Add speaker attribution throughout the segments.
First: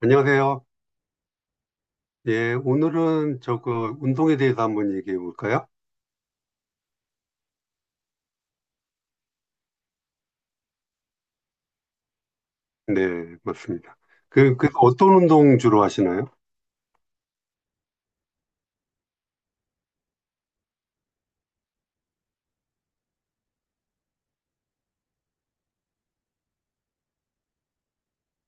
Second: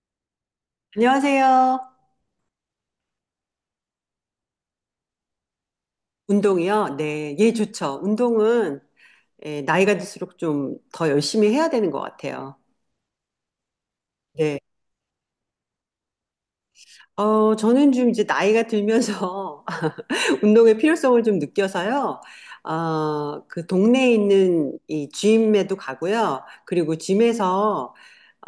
Speaker 1: 안녕하세요.
Speaker 2: 안녕하세요.
Speaker 1: 예, 오늘은 저거 운동에 대해서 한번 얘기해 볼까요?
Speaker 2: 운동이요? 네, 예, 좋죠. 운동은 예, 나이가 들수록 좀 더 열심히 해야 되는 것 같아요.
Speaker 1: 네, 맞습니다. 그,
Speaker 2: 네.
Speaker 1: 그 어떤 운동 주로 하시나요?
Speaker 2: 저는 좀 이제 나이가 들면서 운동의 필요성을 좀 느껴서요. 그 동네에 있는 이 짐에도 가고요. 그리고 짐에서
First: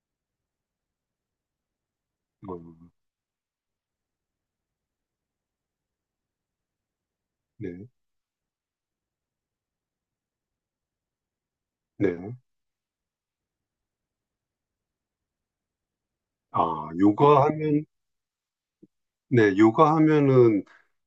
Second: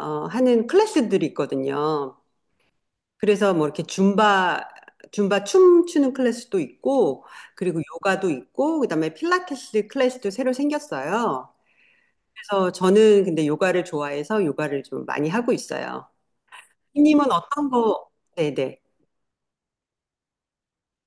Speaker 2: 하는 클래스들이 있거든요.
Speaker 1: 어,
Speaker 2: 그래서 뭐 이렇게 줌바 춤추는 클래스도 있고, 그리고
Speaker 1: 네,
Speaker 2: 요가도 있고, 그다음에 필라테스 클래스도 새로 생겼어요.
Speaker 1: 네.
Speaker 2: 그래서 저는 근데 요가를 좋아해서 요가를 좀 많이 하고 있어요.
Speaker 1: 아,
Speaker 2: 삐님은
Speaker 1: 요가
Speaker 2: 어떤
Speaker 1: 하면,
Speaker 2: 거? 네네.
Speaker 1: 네, 요가 하면은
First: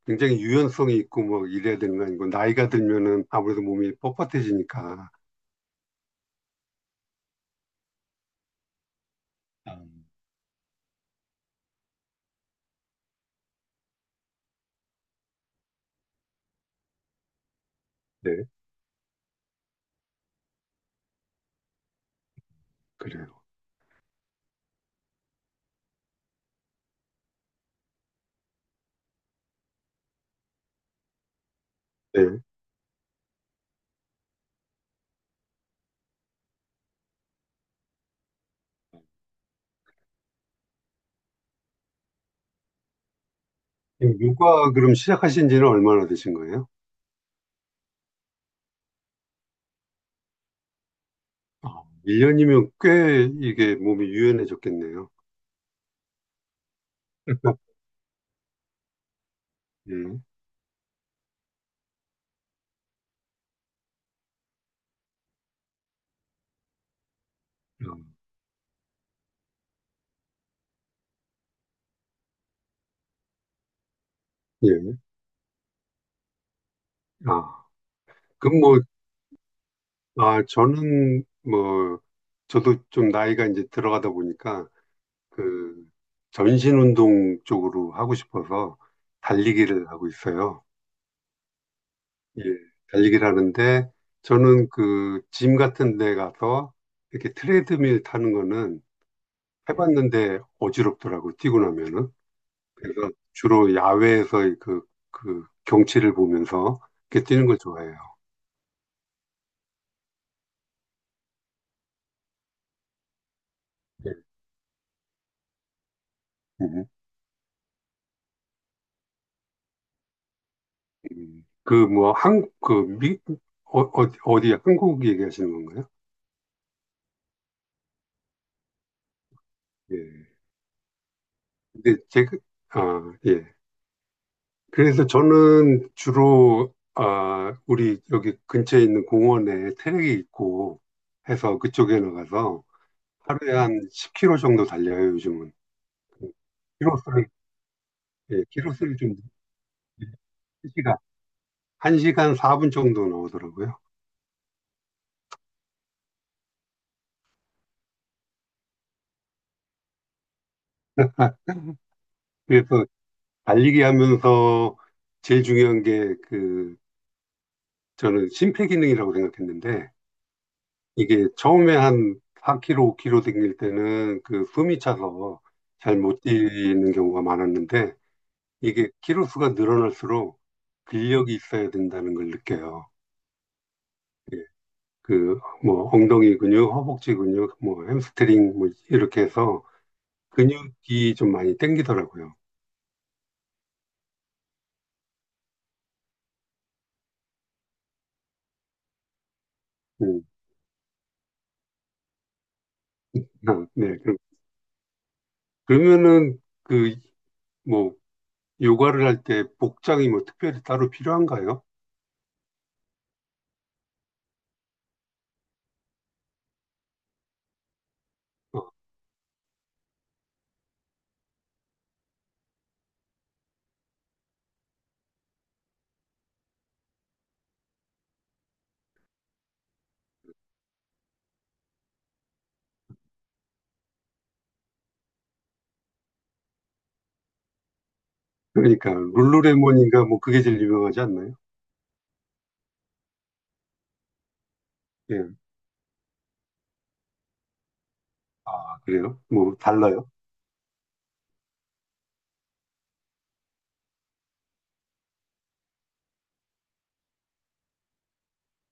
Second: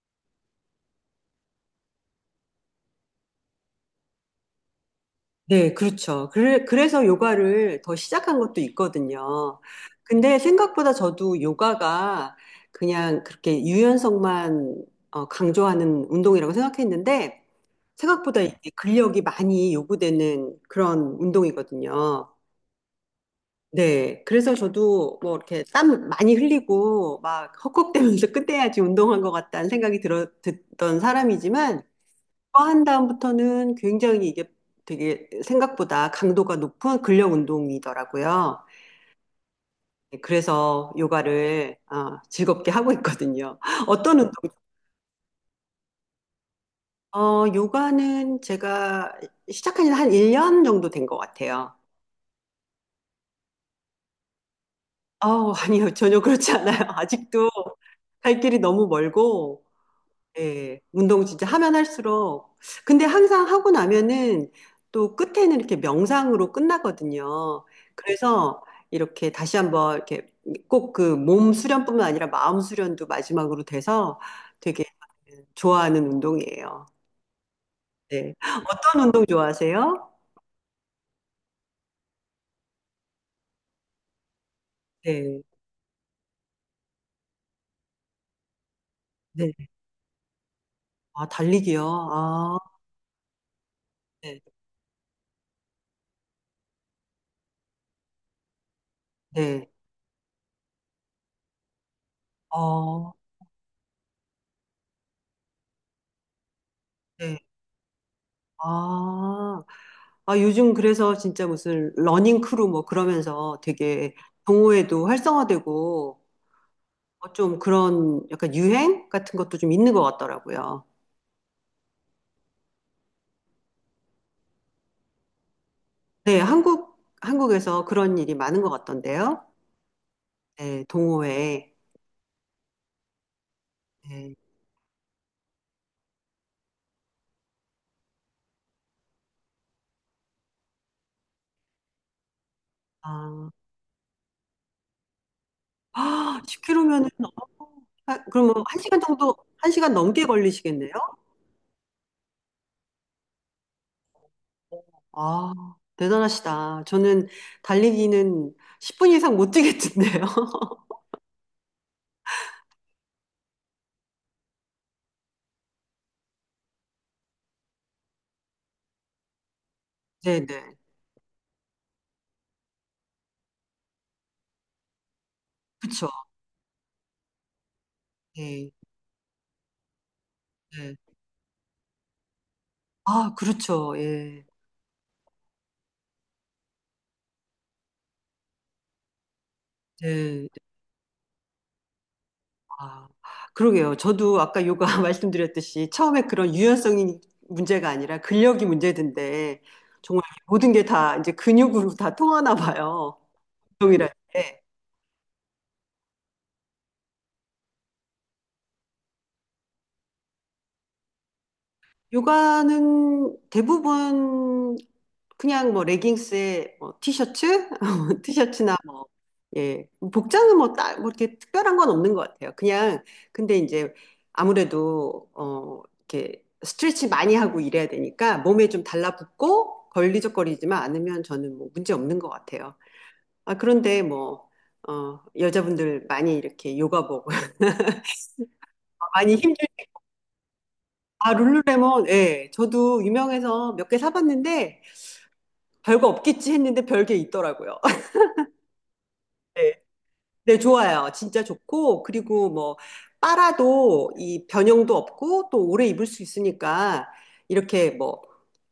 Speaker 1: 굉장히 유연성이 있고 뭐 이래야 되는 거 아니고 나이가 들면은 아무래도 몸이 뻣뻣해지니까.
Speaker 2: 네, 그렇죠. 그래, 그래서 요가를 더 시작한 것도 있거든요.
Speaker 1: 아,
Speaker 2: 근데 생각보다 저도 요가가 그냥 그렇게 유연성만 강조하는 운동이라고 생각했는데 생각보다
Speaker 1: 네,
Speaker 2: 이게 근력이 많이 요구되는 그런 운동이거든요.
Speaker 1: 그래요.
Speaker 2: 네, 그래서 저도 뭐 이렇게 땀 많이 흘리고 막 헉헉대면서 끝내야지 운동한 것 같다는 생각이 듣던 사람이지만
Speaker 1: 네.
Speaker 2: 그거 한 다음부터는 굉장히 이게 되게 생각보다 강도가 높은 근력 운동이더라고요. 네, 그래서 요가를 즐겁게 하고 있거든요. 어떤
Speaker 1: 지금
Speaker 2: 운동?
Speaker 1: 요가 그럼 시작하신 지는 얼마나 되신 거예요?
Speaker 2: 요가는 제가 시작한 지 한 1년 정도 된 것 같아요.
Speaker 1: 아, 1년이면 꽤 이게 몸이 유연해졌겠네요.
Speaker 2: 아니요, 전혀 그렇지 않아요. 아직도 갈 길이 너무 멀고
Speaker 1: 예.
Speaker 2: 예, 운동 진짜 하면 할수록. 근데 항상 하고 나면은 또 끝에는 이렇게 명상으로 끝나거든요.
Speaker 1: 음,
Speaker 2: 그래서 이렇게 다시 한번 이렇게 꼭 그 몸 수련뿐만 아니라 마음 수련도 마지막으로 돼서 되게
Speaker 1: 예.
Speaker 2: 좋아하는 운동이에요.
Speaker 1: 아.
Speaker 2: 네.
Speaker 1: 그럼 뭐,
Speaker 2: 어떤 운동 좋아하세요?
Speaker 1: 아, 저는 뭐, 저도 좀 나이가 이제 들어가다 보니까
Speaker 2: 네.
Speaker 1: 그 전신 운동 쪽으로 하고 싶어서
Speaker 2: 네.
Speaker 1: 달리기를 하고 있어요.
Speaker 2: 아, 달리기요.
Speaker 1: 예,
Speaker 2: 아,
Speaker 1: 달리기를 하는데
Speaker 2: 네.
Speaker 1: 저는 그 짐 같은 데 가서 이렇게 트레드밀 타는 거는 네.
Speaker 2: 네.
Speaker 1: 해봤는데 어지럽더라고, 뛰고 나면은. 그래서
Speaker 2: 어,
Speaker 1: 주로 야외에서 그, 그 경치를 보면서 이렇게
Speaker 2: 네.
Speaker 1: 뛰는 걸 좋아해요.
Speaker 2: 아. 아, 요즘 그래서 진짜 무슨 러닝 크루 뭐 그러면서
Speaker 1: 예.
Speaker 2: 되게 동호회도 활성화되고
Speaker 1: 음.
Speaker 2: 좀 그런 약간 유행 같은 것도 좀 있는 것 같더라고요.
Speaker 1: 음. 그, 뭐, 한, 그, 미, 어, 어, 어디, 한국 얘기하시는 건가요?
Speaker 2: 네, 한국에서 그런 일이 많은 것 같던데요.
Speaker 1: 예.
Speaker 2: 네, 동호회.
Speaker 1: 근데 제가, 아, 예.
Speaker 2: 네.
Speaker 1: 그래서 저는 주로, 아, 우리 여기 근처에 있는 공원에 트랙이 있고 해서 그쪽에 나가서 하루에 한 10km 정도 달려요, 요즘은.
Speaker 2: 아, 10km면은,
Speaker 1: 키로수를, 예,
Speaker 2: 그럼 뭐
Speaker 1: 키로수를
Speaker 2: 1시간
Speaker 1: 좀,
Speaker 2: 정도, 1시간 넘게 걸리시겠네요?
Speaker 1: 1시간, 한 시간 4분 정도 나오더라고요.
Speaker 2: 아, 대단하시다. 저는 달리기는 10분 이상 못 뛰겠던데요.
Speaker 1: 그래서 달리기 하면서 제일 중요한 게그 저는 심폐기능이라고 생각했는데
Speaker 2: 네네.
Speaker 1: 이게 처음에 한 4kg, 5kg 댕길 때는 그 숨이 차서 잘
Speaker 2: 그쵸.
Speaker 1: 못 뛰는 경우가 많았는데
Speaker 2: 네.
Speaker 1: 이게 키로수가 늘어날수록
Speaker 2: 네.
Speaker 1: 근력이 있어야 된다는 걸 느껴요.
Speaker 2: 아, 그렇죠. 예.
Speaker 1: 예, 그 뭐 엉덩이 근육, 허벅지 근육, 뭐 햄스트링 뭐 이렇게 해서
Speaker 2: 네.
Speaker 1: 근육이 좀 많이 땡기더라고요.
Speaker 2: 아, 그러게요. 저도 아까 요가 말씀드렸듯이 처음에 그런 유연성이 문제가 아니라 근력이 문제던데 정말
Speaker 1: 음,
Speaker 2: 모든 게 다 이제 근육으로 다 통하나 봐요.
Speaker 1: 아, 네.
Speaker 2: 운동이라는 게.
Speaker 1: 그러면은 뭐 요가를 할 때 복장이 뭐 특별히 따로 필요한가요?
Speaker 2: 요가는 대부분 그냥 뭐 레깅스에 뭐 티셔츠,
Speaker 1: 어.
Speaker 2: 티셔츠나 뭐 예, 복장은 뭐 딱 뭐 이렇게 특별한 건 없는 것 같아요. 그냥 근데 이제 아무래도 이렇게 스트레치 많이 하고 이래야 되니까 몸에 좀 달라붙고 걸리적거리지만 않으면 저는 뭐 문제 없는 것 같아요. 아 그런데 뭐 여자분들 많이 이렇게 요가복
Speaker 1: 그러니까
Speaker 2: 많이 힘들
Speaker 1: 룰루레몬인가 뭐 그게 제일 유명하지
Speaker 2: 아
Speaker 1: 않나요?
Speaker 2: 룰루레몬 예 저도 유명해서 몇 개 사봤는데
Speaker 1: 예.
Speaker 2: 별거 없겠지 했는데 별게 있더라고요.
Speaker 1: 아, 그래요? 뭐
Speaker 2: 네.
Speaker 1: 달라요?
Speaker 2: 네, 좋아요. 진짜 좋고, 그리고 뭐, 빨아도 이 변형도 없고, 또 오래 입을 수 있으니까, 이렇게 뭐,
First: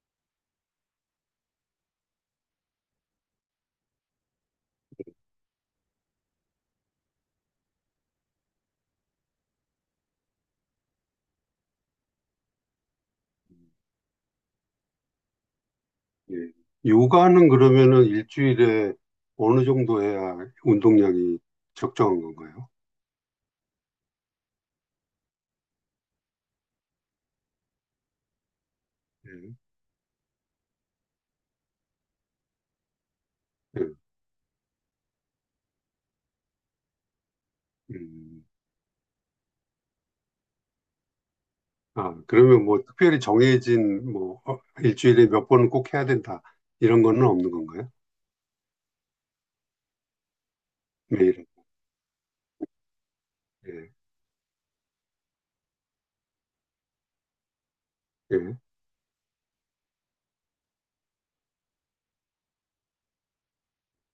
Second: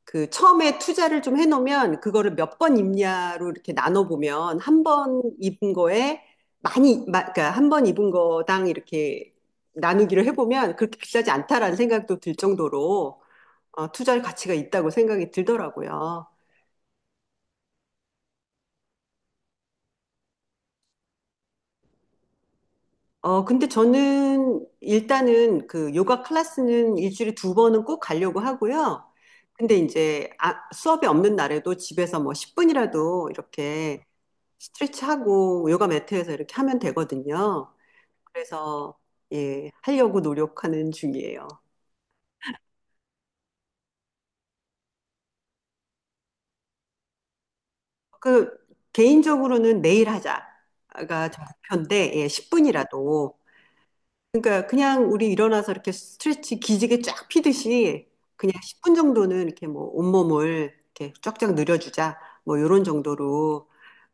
Speaker 2: 그 처음에 투자를 좀 해놓으면, 그거를 몇 번 입냐로 이렇게 나눠보면, 한 번 입은 거에 그러니까 한 번 입은 거당 이렇게 나누기를 해보면, 그렇게 비싸지 않다라는 생각도 들 정도로, 투자할 가치가 있다고 생각이 들더라고요.
Speaker 1: 예. 요가는 그러면은 일주일에 어느 정도 해야 운동량이 적정한 건가요?
Speaker 2: 근데 저는 일단은 그 요가 클래스는 일주일에 두 번은 꼭 가려고 하고요.
Speaker 1: 예.
Speaker 2: 근데 이제 수업이 없는 날에도 집에서 뭐 10분이라도
Speaker 1: 예.
Speaker 2: 이렇게 스트레치하고 요가 매트에서 이렇게 하면 되거든요.
Speaker 1: 음.
Speaker 2: 그래서 예, 하려고 노력하는 중이에요.
Speaker 1: 아, 그러면 뭐 특별히 정해진 뭐 어, 일주일에 몇 번은 꼭 해야 된다 이런 거는 없는 건가요?
Speaker 2: 그 개인적으로는 매일 하자가 저
Speaker 1: 매일.
Speaker 2: 목표인데 예, 10분이라도
Speaker 1: 예.
Speaker 2: 그러니까 그냥 우리 일어나서 이렇게 스트레치 기지개 쫙 피듯이 그냥
Speaker 1: 예.
Speaker 2: 10분 정도는 이렇게 뭐 온몸을 이렇게 쫙쫙 늘려주자. 뭐 요런 정도로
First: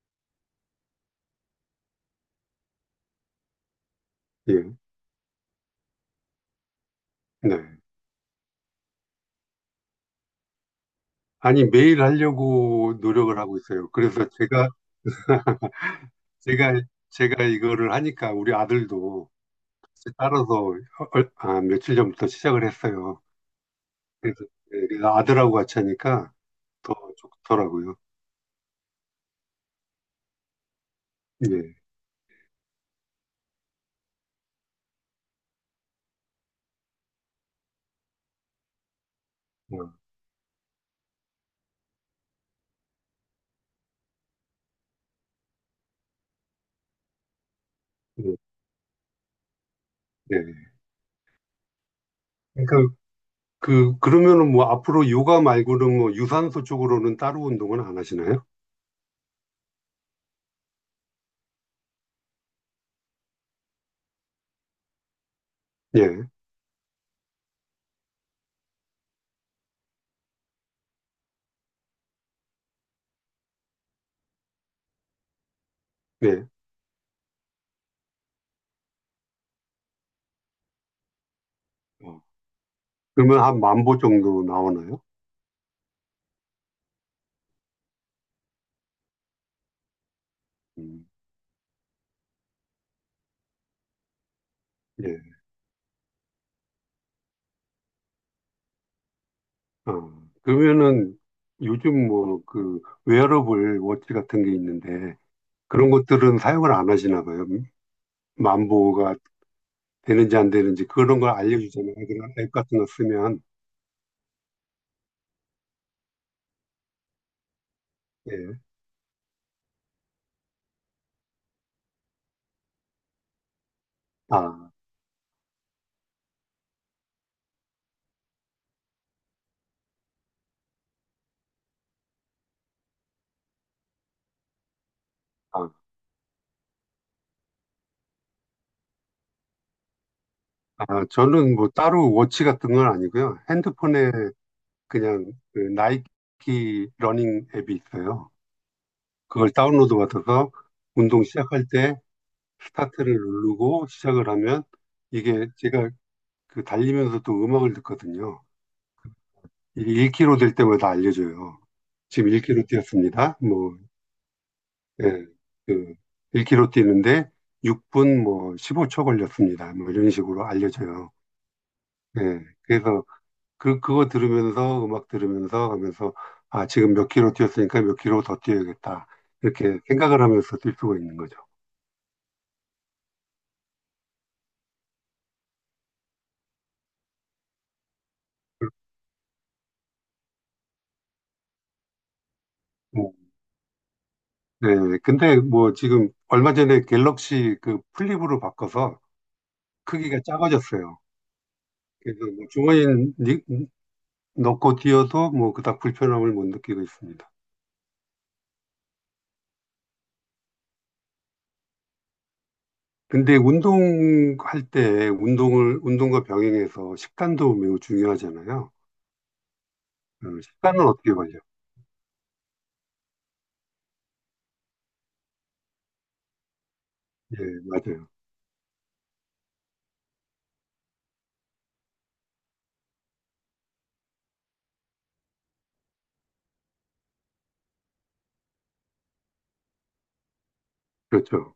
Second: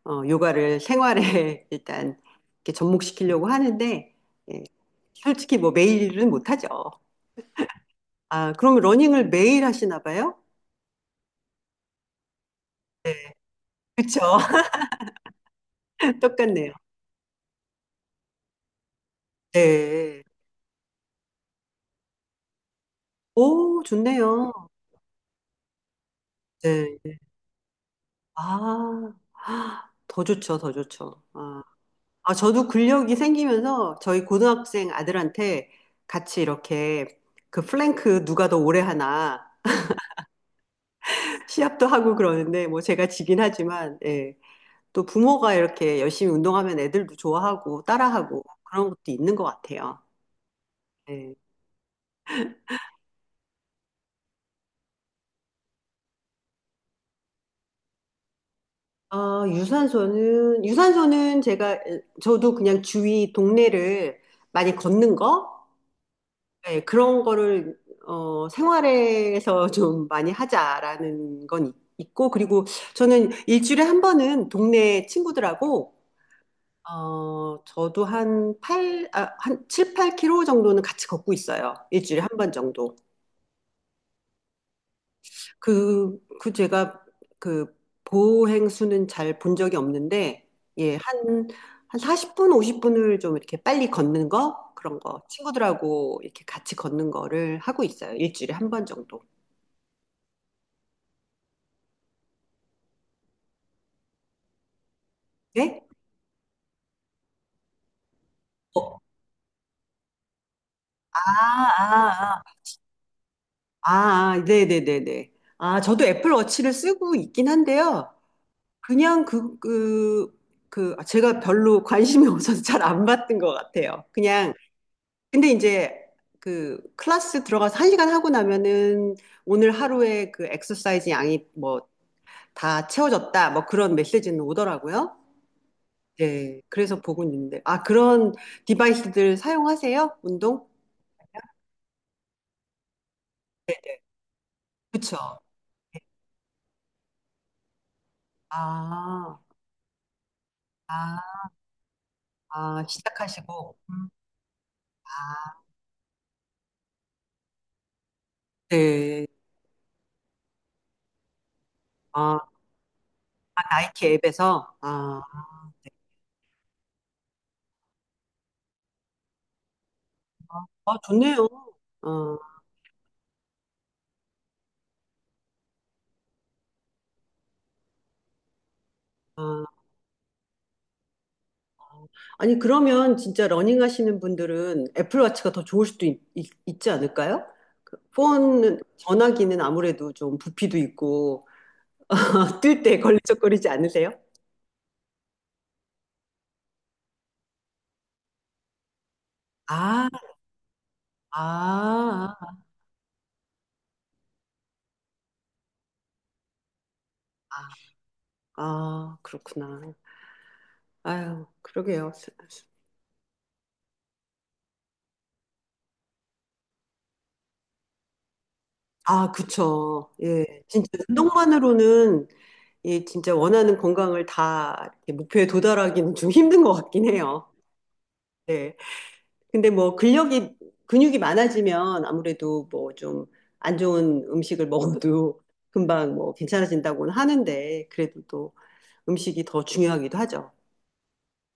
Speaker 2: 요가를 생활에 일단 이렇게 접목시키려고 하는데 예,
Speaker 1: 예.
Speaker 2: 솔직히 뭐 매일은 못하죠.
Speaker 1: 네.
Speaker 2: 아, 그럼 러닝을 매일 하시나 봐요?
Speaker 1: 아니 매일 하려고
Speaker 2: 네.
Speaker 1: 노력을 하고 있어요.
Speaker 2: 그쵸.
Speaker 1: 그래서
Speaker 2: 똑같네요.
Speaker 1: 제가 제가 이거를 하니까 우리 아들도
Speaker 2: 네.
Speaker 1: 따라서 아, 며칠 전부터 시작을 했어요.
Speaker 2: 오,
Speaker 1: 그래서
Speaker 2: 좋네요.
Speaker 1: 내가 아들하고 같이 하니까 더
Speaker 2: 네.
Speaker 1: 좋더라고요.
Speaker 2: 아, 더 좋죠, 더 좋죠. 아.
Speaker 1: 예.
Speaker 2: 아, 저도 근력이 생기면서 저희 고등학생 아들한테 같이 이렇게 그 플랭크 누가 더 오래 하나
Speaker 1: 어,
Speaker 2: 시합도 하고 그러는데 뭐 제가 지긴 하지만 예. 또 부모가 이렇게 열심히 운동하면 애들도 좋아하고
Speaker 1: 예.
Speaker 2: 따라하고 그런 것도 있는 것 같아요.
Speaker 1: 예.
Speaker 2: 예.
Speaker 1: 그러니까 그러면은 뭐 앞으로 요가 말고는 뭐 유산소 쪽으로는 따로 운동은 안 하시나요?
Speaker 2: 아, 유산소는 제가 저도 그냥 주위 동네를 많이 걷는 거
Speaker 1: 예.
Speaker 2: 네, 그런 거를 생활에서 좀 많이 하자라는 건 있고, 그리고 저는 일주일에 한 번은 동네 친구들하고,
Speaker 1: 예.
Speaker 2: 저도 한 7, 8킬로 정도는 같이 걷고 있어요. 일주일에
Speaker 1: 어.
Speaker 2: 한 번 정도.
Speaker 1: 그러면 한 만보 정도 나오나요?
Speaker 2: 그, 그 제가 그 보행수는 잘 본 적이 없는데, 예,
Speaker 1: 음.
Speaker 2: 한 40분, 50분을 좀 이렇게 빨리 걷는 거, 그런 거,
Speaker 1: 예.
Speaker 2: 친구들하고 이렇게 같이 걷는 거를 하고 있어요. 일주일에 한 번 정도.
Speaker 1: 어. 그러면은 요즘 뭐 그 웨어러블 워치 같은 게 있는데
Speaker 2: 네?
Speaker 1: 그런 것들은 사용을 안 하시나 봐요.
Speaker 2: 어,
Speaker 1: 만보가 되는지 안 되는지 그런 걸
Speaker 2: 아,
Speaker 1: 알려주잖아요. 그런 앱
Speaker 2: 아,
Speaker 1: 같은 거 쓰면.
Speaker 2: 아, 네네네네. 아, 저도 애플워치를 쓰고 있긴 한데요.
Speaker 1: 예.
Speaker 2: 그냥 제가 별로 관심이 없어서 잘 안 봤던 것 같아요. 그냥,
Speaker 1: 아,
Speaker 2: 근데 이제 그 클래스 들어가서 한 시간 하고 나면은 오늘 하루에 그 엑서사이즈 양이 뭐 다 채워졌다. 뭐 그런 메시지는 오더라고요.
Speaker 1: 아,
Speaker 2: 네. 그래서 보고 있는데. 아, 그런 디바이스들 사용하세요? 운동?
Speaker 1: 아, 저는 뭐 따로 워치 같은 건 아니고요.
Speaker 2: 네, 네.
Speaker 1: 핸드폰에 그냥
Speaker 2: 그쵸.
Speaker 1: 그
Speaker 2: 네.
Speaker 1: 나이키 러닝 앱이 있어요.
Speaker 2: 아.
Speaker 1: 그걸 다운로드 받아서
Speaker 2: 아,
Speaker 1: 운동 시작할 때
Speaker 2: 아,
Speaker 1: 스타트를
Speaker 2: 시작하시고.
Speaker 1: 누르고
Speaker 2: 음.
Speaker 1: 시작을 하면
Speaker 2: 아,
Speaker 1: 이게 제가 그 달리면서도 음악을 듣거든요.
Speaker 2: 네.
Speaker 1: 이게 1km 될 때마다 알려줘요. 지금
Speaker 2: 아,
Speaker 1: 1km 뛰었습니다.
Speaker 2: 아,
Speaker 1: 뭐
Speaker 2: 나이키 앱에서. 아,
Speaker 1: 예, 그 1km 뛰는데 6분 뭐 15초 걸렸습니다. 뭐 이런 식으로
Speaker 2: 아,
Speaker 1: 알려져요.
Speaker 2: 좋네요. 어,
Speaker 1: 예, 그래서 그 그거 들으면서 음악 들으면서 하면서 아 지금 몇 킬로 뛰었으니까 몇 킬로 더 뛰어야겠다
Speaker 2: 아.
Speaker 1: 이렇게 생각을 하면서 뛸 수가 있는 거죠.
Speaker 2: 아니, 그러면 진짜 러닝 하시는 분들은 애플워치가 더 좋을 수도 있지 않을까요? 그 전화기는 아무래도 좀 부피도 있고, 뜰 때
Speaker 1: 뭐,
Speaker 2: 걸리적거리지 않으세요?
Speaker 1: 예, 근데 뭐 지금 얼마 전에 갤럭시 그 플립으로 바꿔서
Speaker 2: 아,
Speaker 1: 크기가 작아졌어요. 그래서
Speaker 2: 아,
Speaker 1: 뭐 주머니 넣고 뛰어도 뭐 그닥 불편함을 못 느끼고 있습니다.
Speaker 2: 아, 아, 그렇구나. 아유, 그러게요.
Speaker 1: 근데 운동할 때 운동을 운동과 병행해서 식단도 매우 중요하잖아요.
Speaker 2: 아, 그쵸. 예.
Speaker 1: 식단은
Speaker 2: 진짜
Speaker 1: 어떻게 관리해요?
Speaker 2: 운동만으로는 이 진짜 원하는 건강을 다 이렇게 목표에 도달하기는 좀 힘든 것 같긴
Speaker 1: 예,
Speaker 2: 해요.
Speaker 1: 맞아요.
Speaker 2: 네. 근데 뭐 근육이 많아지면 아무래도 뭐 좀 안 좋은 음식을 먹어도 금방 뭐 괜찮아진다고는 하는데 그래도 또 음식이 더 중요하기도 하죠.
Speaker 1: 그렇죠.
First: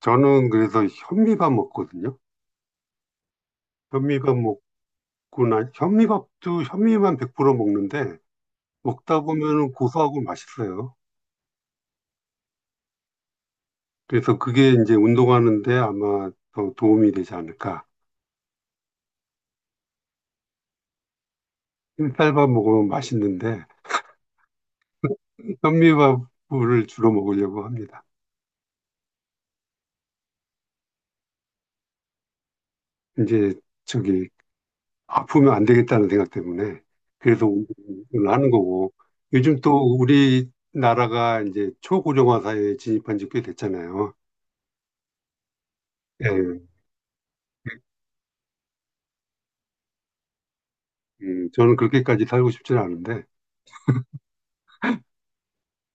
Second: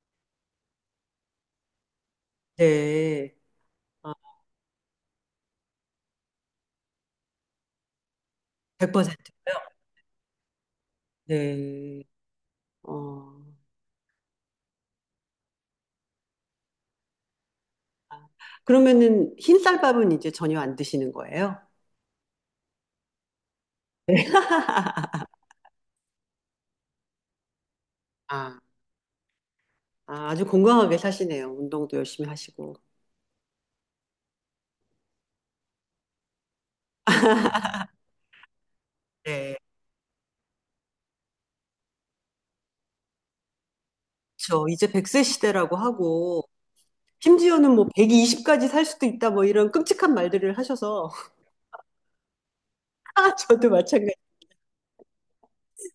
Speaker 1: 저는 그래서 현미밥 먹거든요.
Speaker 2: 네. 아,
Speaker 1: 현미밥 먹고 나 현미밥도 현미만 100% 먹는데 먹다
Speaker 2: 100%.
Speaker 1: 보면 고소하고 맛있어요.
Speaker 2: 네. 어.
Speaker 1: 그래서 그게 이제 운동하는데 아마 더 도움이 되지 않을까.
Speaker 2: 그러면은 흰쌀밥은 이제 전혀 안 드시는 거예요?
Speaker 1: 흰쌀밥 먹으면 맛있는데
Speaker 2: 네.
Speaker 1: 현미밥을 주로 먹으려고 합니다.
Speaker 2: 아, 아, 아주 건강하게 사시네요. 운동도 열심히 하시고.
Speaker 1: 이제 저기 아프면 안 되겠다는 생각 때문에 그래서 운동을 하는 거고
Speaker 2: 네.
Speaker 1: 요즘 또 우리나라가 이제 초고령화 사회에 진입한 지 꽤 됐잖아요.
Speaker 2: 그렇죠. 이제 100세 시대라고
Speaker 1: 예,
Speaker 2: 하고 심지어는 뭐 120까지 살 수도 있다 뭐 이런 끔찍한 말들을 하셔서
Speaker 1: 저는 그렇게까지 살고 싶지는 않은데
Speaker 2: 아, 저도 마찬가지.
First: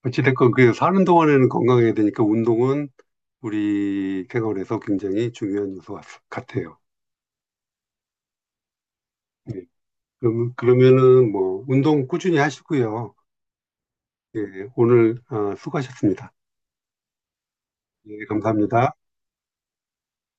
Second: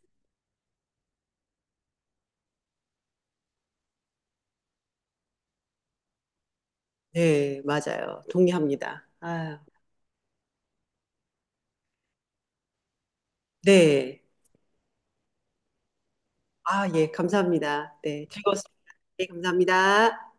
Speaker 1: 어찌됐건 그 사는 동안에는 건강해야 되니까 운동은 우리 생활에서 굉장히 중요한 요소 같아요.
Speaker 2: 네, 맞아요. 동의합니다. 아,
Speaker 1: 예, 그럼, 그러면은 뭐 운동 꾸준히 하시고요.
Speaker 2: 네.
Speaker 1: 예, 오늘 아, 수고하셨습니다.
Speaker 2: 아, 예, 감사합니다. 네,
Speaker 1: 예,
Speaker 2: 즐거웠습니다.
Speaker 1: 감사합니다.
Speaker 2: 네, 감사합니다.